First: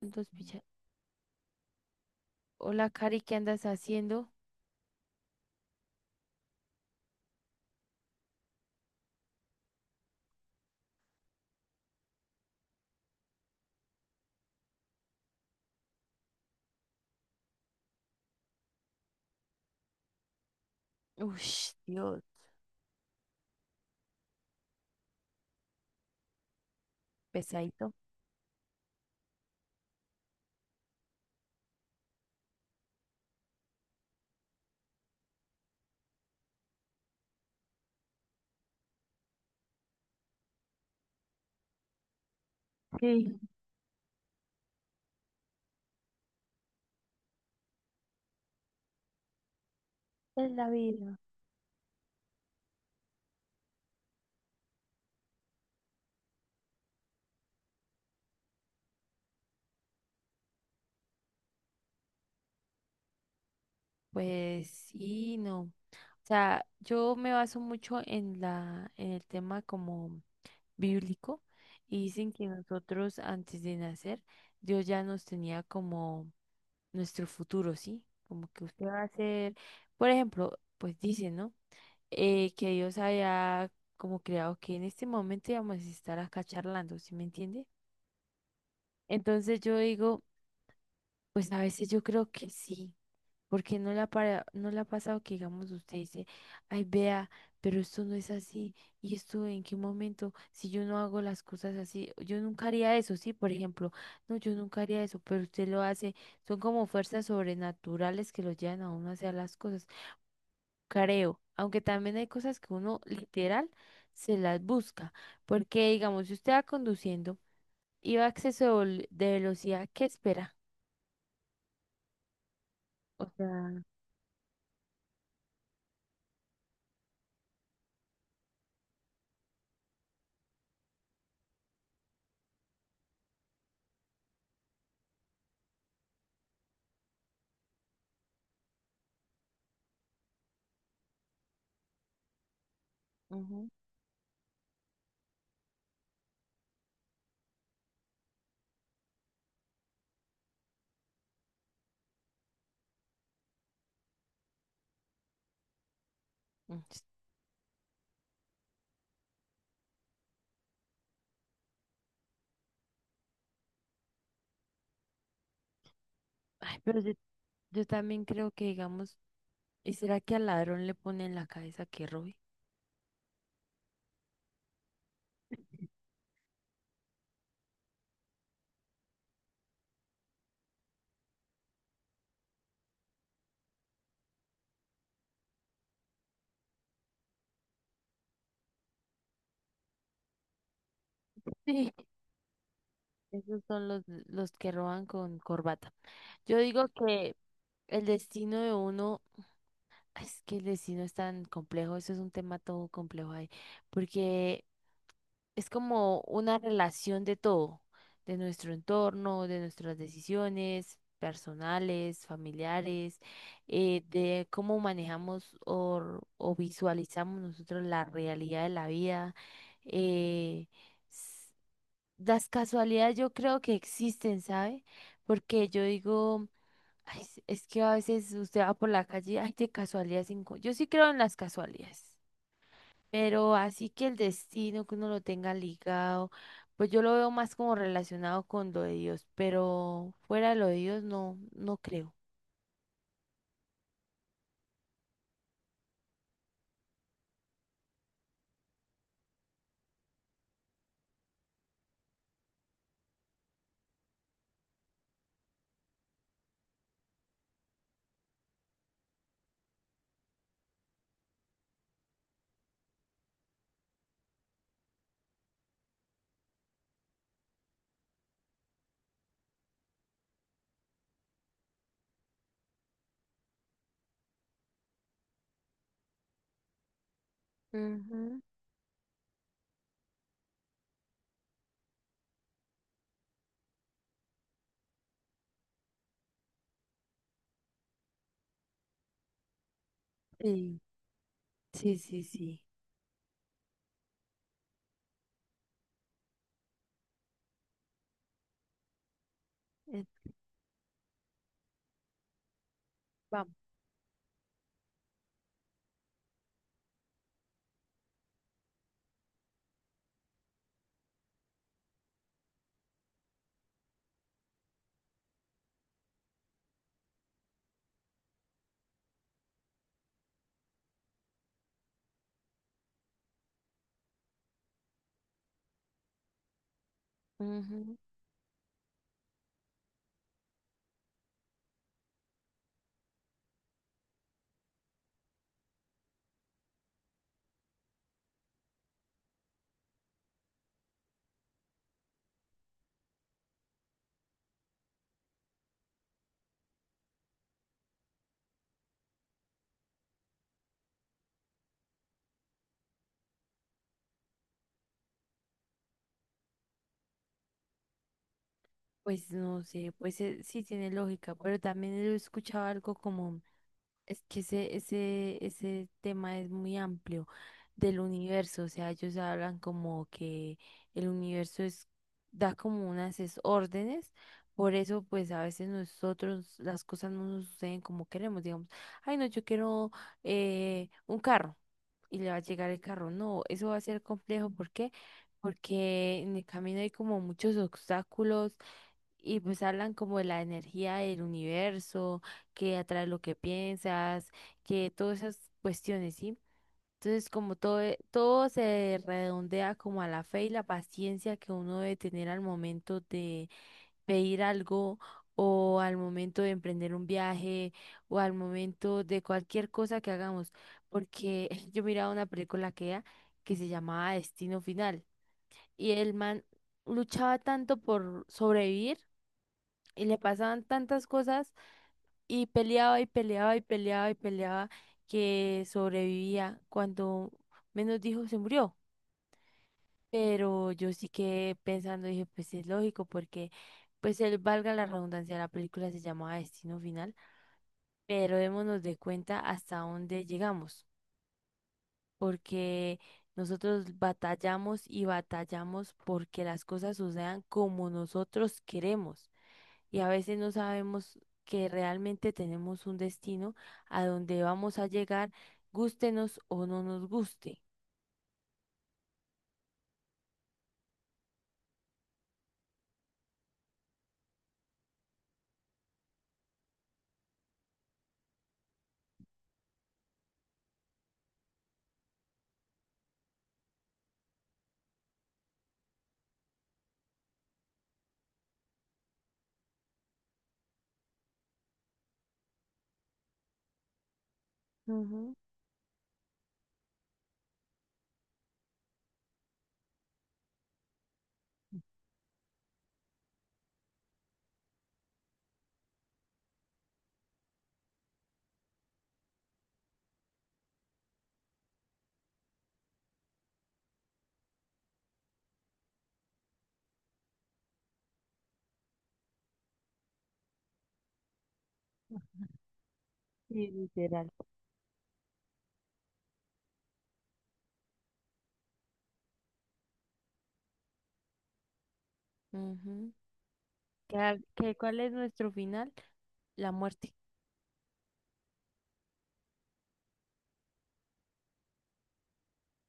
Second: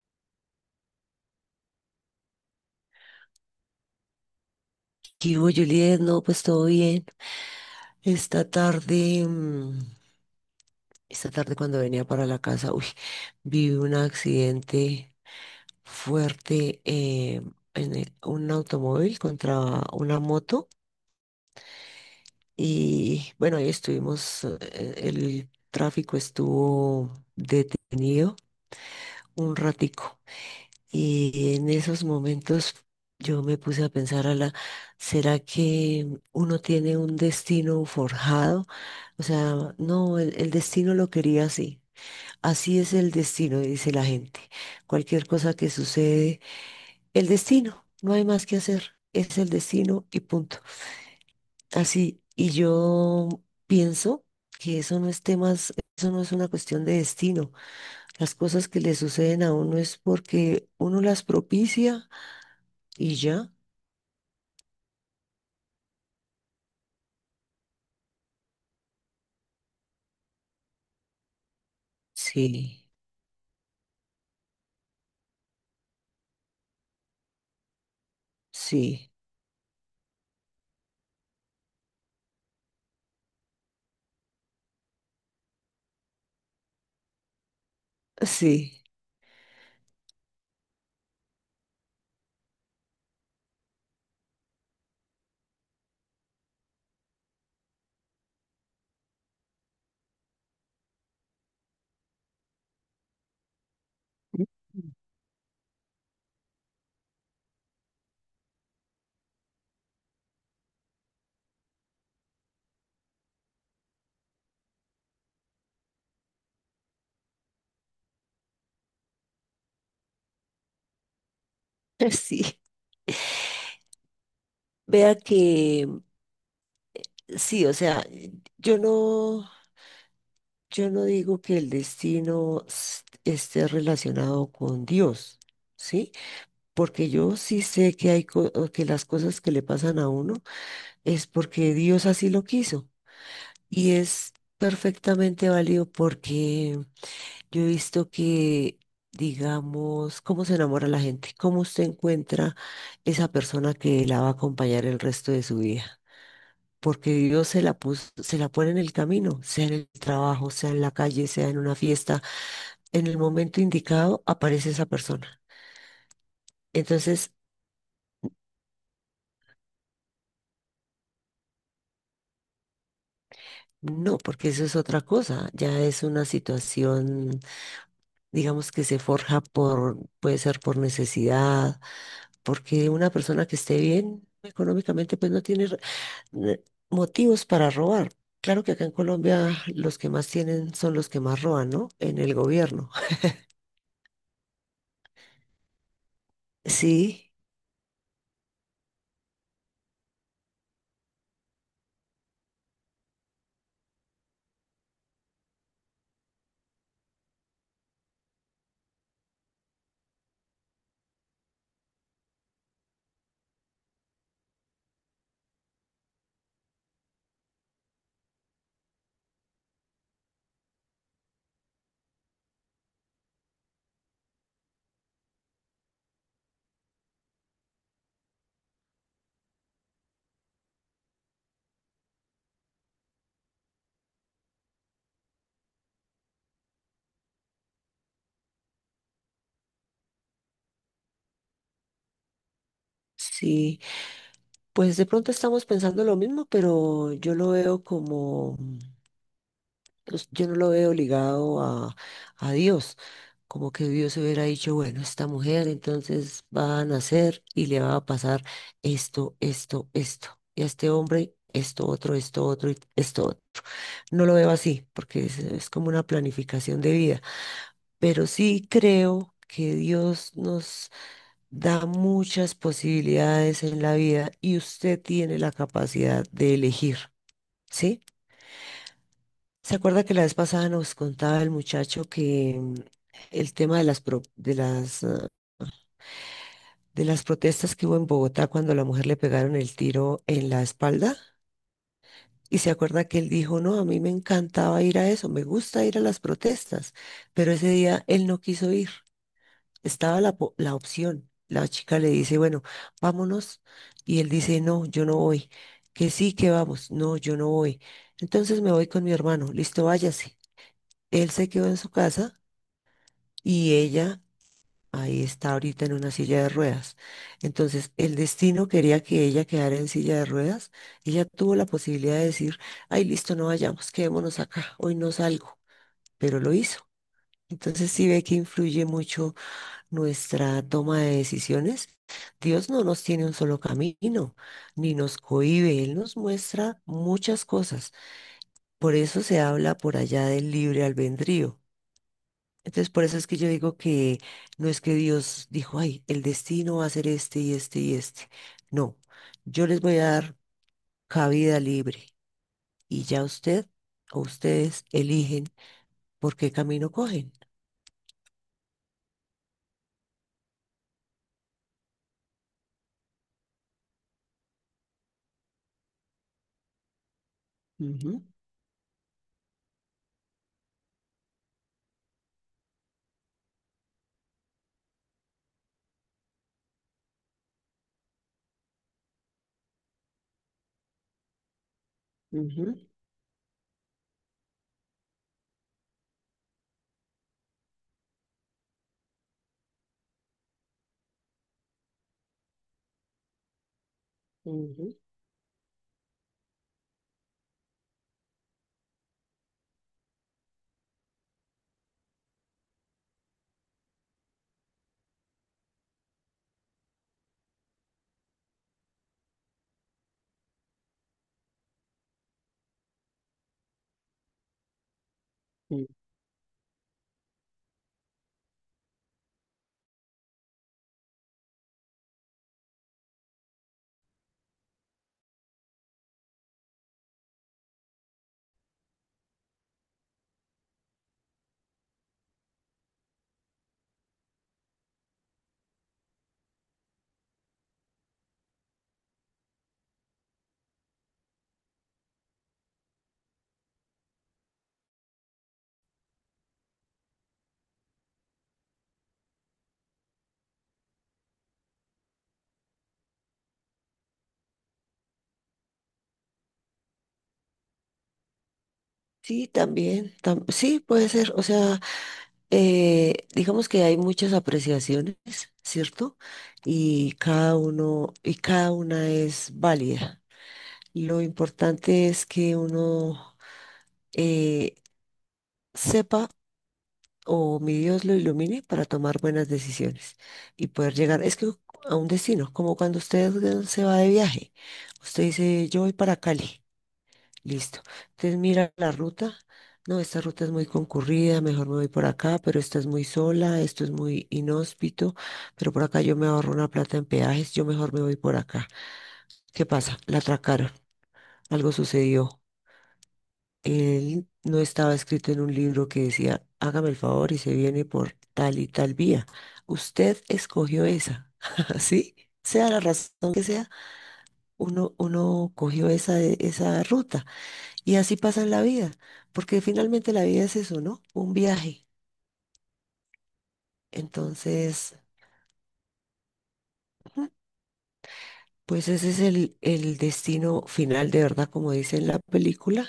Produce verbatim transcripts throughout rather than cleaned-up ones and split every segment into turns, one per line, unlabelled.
Dos picha- Hola, Cari, ¿qué andas haciendo?
¿Qué hubo, Juliet? No, pues todo bien. Esta tarde, mm, esta tarde cuando venía para la casa, uy, vi un accidente fuerte eh, en el- un automóvil contra una moto.
Ush, Dios,
Y bueno, ahí estuvimos, eh, el tráfico estuvo
pesadito.
detenido un ratico. Y en esos momentos yo me puse a pensar, la ¿será que uno tiene un destino forjado? O sea, no, el, el destino lo quería así. Así es el
Sí,
destino, dice la gente. Cualquier cosa que sucede, el destino, no hay más que hacer. Es el destino y
es
punto.
la vida.
Así, y yo pienso que eso no es temas, eso no es una cuestión de destino. Las cosas que le suceden a uno es porque uno las propicia. ¿Y ya?
Pues sí, no. O sea, yo me baso mucho en la, en el tema como bíblico y dicen que
Sí,
nosotros antes de nacer, Dios ya nos tenía como nuestro futuro, ¿sí? Como que usted va a
sí,
ser, por ejemplo, pues dicen, ¿no? Eh, que Dios haya como creado que en este momento íbamos a estar acá charlando, ¿sí me entiende?
sí,
Entonces yo digo, pues a veces yo creo que sí, porque no la para, no la ha pasado que digamos usted dice, ay, vea, pero esto no es así, y esto en qué momento, si yo no hago las cosas así, yo nunca haría eso, sí, por ejemplo, no, yo nunca haría eso, pero usted lo hace, son como fuerzas sobrenaturales que lo llevan a uno a hacer las cosas, creo, aunque también hay cosas que uno literal se las busca, porque digamos, si usted va conduciendo y va a exceso de vol- de velocidad, ¿qué espera?
sí.
O sea,
Vea que sí, o sea, yo no, yo no digo que el destino s- esté relacionado con Dios, ¿sí? Porque yo sí sé que hay co- o que las cosas que le pasan a uno es porque Dios así lo quiso
ujú,
y es perfectamente válido. Porque yo he visto que, digamos, cómo se enamora la gente, cómo usted encuentra esa persona que la va a acompañar el resto de su vida.
mm, s-
Porque Dios se la puso, se la pone en el camino, sea en el trabajo, sea en la calle, sea en una fiesta. En el momento indicado aparece esa persona.
ay, pero yo,
Entonces,
yo también creo que, digamos, ¿y será que al ladrón le pone en la cabeza que robe?
no, porque eso es otra cosa. Ya es una situación, digamos, que se forja por, puede ser por necesidad, porque una persona que esté bien económicamente, pues no tiene eh, motivos para robar. Claro que acá en Colombia los que más tienen son los que más roban, ¿no?
Sí.
En el gobierno.
Esos son los, los que roban con corbata. Yo digo
Sí,
que el destino de uno, es que el destino es tan complejo, eso es un tema todo complejo ahí, porque es como una relación de todo, de nuestro entorno, de nuestras decisiones personales, familiares, eh, de cómo manejamos o, o visualizamos nosotros la realidad de la vida. eh, s- las casualidades yo creo que existen, ¿sabe? Porque yo digo, "Ay, es que a veces usted va por la calle, ay, de casualidad se encuentra". Yo sí creo en las casualidades. Pero así que el destino que uno lo tenga ligado, pues yo lo veo más como relacionado con lo de Dios, pero fuera de lo de Dios no, no creo.
sí. Pues de pronto estamos pensando lo mismo, pero yo lo veo como... Pues, yo no lo veo ligado a, a Dios, como que Dios hubiera dicho, bueno, esta mujer entonces va a nacer y le va a pasar esto, esto, esto, y a este hombre esto, otro, esto, otro, y esto, otro. No lo veo así, porque es, es como una planificación de vida, pero sí creo que Dios nos da muchas posibilidades en la vida y usted tiene la capacidad de elegir, ¿sí?
Ujú.
¿Se acuerda que la vez pasada nos contaba el muchacho que mm, el tema de las, pro- de las, ah, de las protestas que hubo en Bogotá cuando a la mujer le pegaron el tiro en la
Sí,
espalda?
sí, sí,
Y
sí.
se acuerda que él dijo, no, a mí me encantaba ir a eso, me gusta ir a las protestas, pero ese día él no quiso ir,
Eh,
estaba la, po- la opción. La chica le dice, bueno,
vamos.
vámonos. Y él dice, no, yo no voy. Que sí, que vamos. No, yo no voy. Entonces me voy con mi hermano. Listo, váyase. Él se quedó en su casa y ella ahí está ahorita en una silla de ruedas. Entonces, el destino quería que ella quedara en silla de ruedas. Ella tuvo la posibilidad de decir, ay, listo, no vayamos, quedémonos acá, hoy no salgo, pero lo hizo. Entonces,
Ujú.
sí ve que influye mucho nuestra toma de decisiones. Dios no nos tiene un solo camino, ni nos cohíbe, Él nos muestra muchas cosas. Por eso se habla por allá del libre albedrío. Entonces, por eso es que yo digo que no es que Dios dijo, ay, el destino va a ser este y este y este. No, yo les voy a dar cabida libre y ya usted o ustedes eligen por qué camino cogen.
Pues no sé, pues eh, sí tiene lógica, pero también he escuchado algo como. Es que ese, ese, ese tema es muy amplio del
Ujú,
universo, o sea, ellos hablan como que el universo es, da como unas es- órdenes, por eso pues a veces nosotros las cosas no nos suceden como queremos, digamos, ay no, yo quiero eh, un carro y le va a llegar
ujú,
el carro, no, eso va a ser complejo, ¿por qué? Porque en el camino hay como muchos obstáculos y pues hablan como de la energía del universo, que atrae lo que piensas, que
ujú,
todas esas cuestiones, ¿sí? Entonces, como todo, e- todo se redondea como a la fe y la paciencia que uno debe tener al momento de pedir algo o al momento de emprender un viaje o al momento de cualquier cosa que hagamos. Porque yo miraba una película que era, que se llamaba Destino Final
ujú.
y el man luchaba tanto por sobrevivir y le pasaban tantas cosas y peleaba y peleaba y peleaba y peleaba que sobrevivía cuando menos dijo se murió. Pero yo sí que pensando dije, pues es lógico porque pues él, valga la redundancia, la película se llamaba Destino Final, pero démonos de cuenta hasta dónde llegamos, porque nosotros batallamos y batallamos porque las cosas sucedan como nosotros queremos. Y a veces no sabemos que realmente tenemos un destino a donde vamos a llegar, gústenos o no nos guste.
Sí, también, tam- sí, puede ser. O sea, eh, digamos que hay muchas apreciaciones, ¿cierto? Y cada uno, y cada una es válida. Lo importante es que uno eh, sepa o mi Dios lo ilumine para tomar buenas decisiones y poder llegar, es que a un destino, como cuando usted eh, se va de viaje, usted
Ujú.
dice, yo voy para Cali, listo, entonces mira la ruta. No, esta ruta es muy concurrida, mejor me voy por acá, pero esta es muy sola, esto es muy inhóspito, pero por acá yo me ahorro una plata en peajes, yo mejor me voy por acá. ¿Qué pasa? La atracaron, algo sucedió. Él no estaba escrito en un libro que decía, hágame el favor y se viene por tal y tal vía. Usted escogió esa, ¿sí? Sea la razón que
Sí,
sea,
literal.
uno, uno cogió esa, de- esa ruta. Y así pasa en la vida, porque finalmente la vida es eso, ¿no? Un viaje.
Ujú. Qué al- que
Entonces,
¿Cuál es nuestro final? La muerte.
ujú, pues ese es el, el destino final, de verdad, como dice en la película.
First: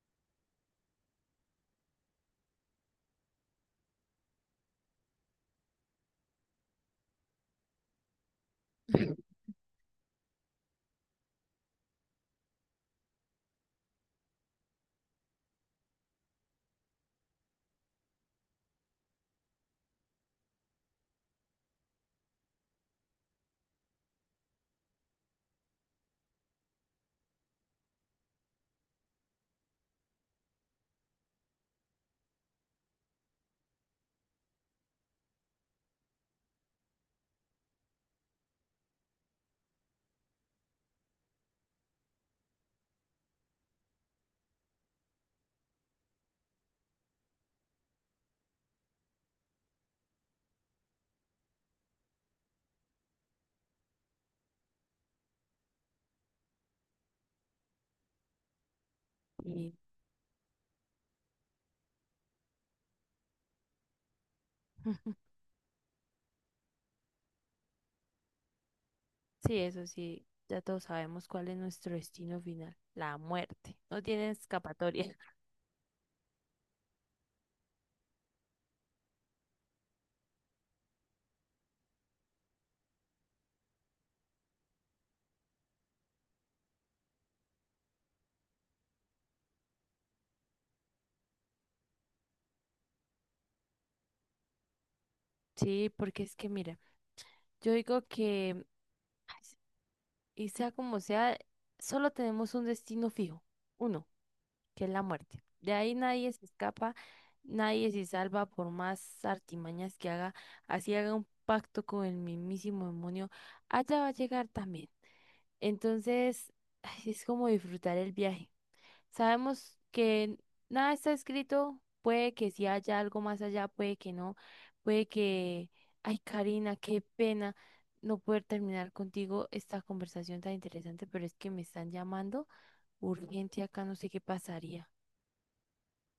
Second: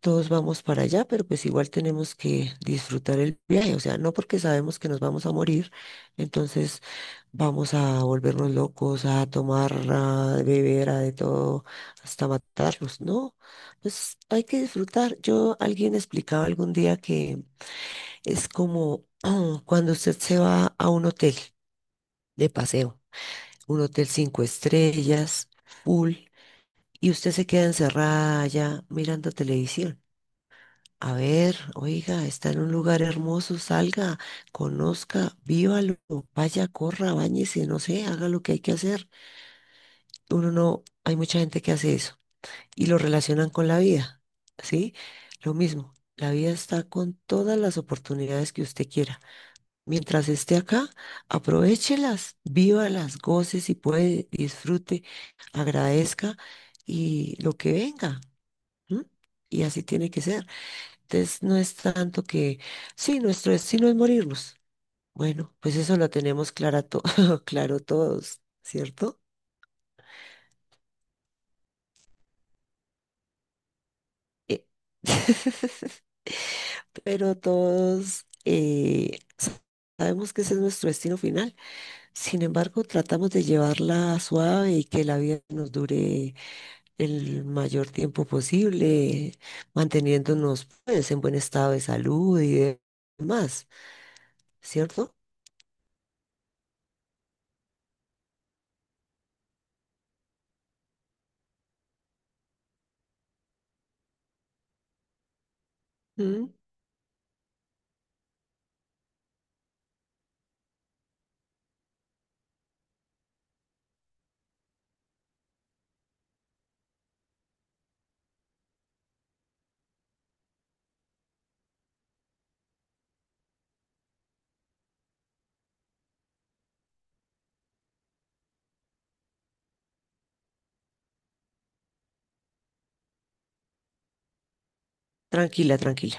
Todos vamos para allá, pero pues igual tenemos que disfrutar el viaje, o sea, no porque sabemos que nos vamos a morir, entonces vamos a volvernos locos, a tomar, a beber, a de todo, hasta matarlos, ¿no? Pues hay que disfrutar. Yo, alguien explicaba algún día que es como cuando usted se va a un hotel de paseo, un hotel cinco estrellas, full, y usted se queda encerrada allá mirando televisión. A ver, oiga, está en un lugar hermoso, salga, conozca, vívalo, vaya, corra, báñese, no sé, haga lo que hay que hacer. Uno no, hay mucha gente que hace eso y lo relacionan con la vida, ¿sí? Lo mismo, la vida está con todas las oportunidades que usted quiera. Mientras esté acá, aprovéchelas, vívalas, goce si puede, disfrute, agradezca y lo que venga, ¿m? Y
Y
así tiene que ser. Entonces, no es tanto que, sí, nuestro destino es morirnos.
mm,
Bueno, pues eso lo tenemos clara to- claro todos, ¿cierto?
sí, eso sí, ya todos sabemos cuál es nuestro destino final, la muerte. No tiene
Eh,
escapatoria.
Pero todos eh, sabemos que ese es nuestro destino final. Sin embargo, tratamos de llevarla suave y que la vida nos dure el mayor tiempo posible, manteniéndonos pues, en buen estado de salud y demás, ¿cierto?
Sí, porque es que mira, yo digo que, ay, y sea como sea, solo tenemos un destino fijo, uno. Que es la muerte. De ahí nadie se
Mm.
escapa, nadie se salva por más artimañas que haga, así haga un pacto con el mismísimo demonio, allá va a llegar también. Entonces, ay, es como disfrutar el viaje. Sabemos que nada está escrito, puede que sí haya algo más allá, puede que no, puede que, ay, Karina, qué pena. No poder terminar contigo esta conversación tan interesante, pero es que me están llamando urgente acá, no sé qué pasaría.
Tranquila, tranquila.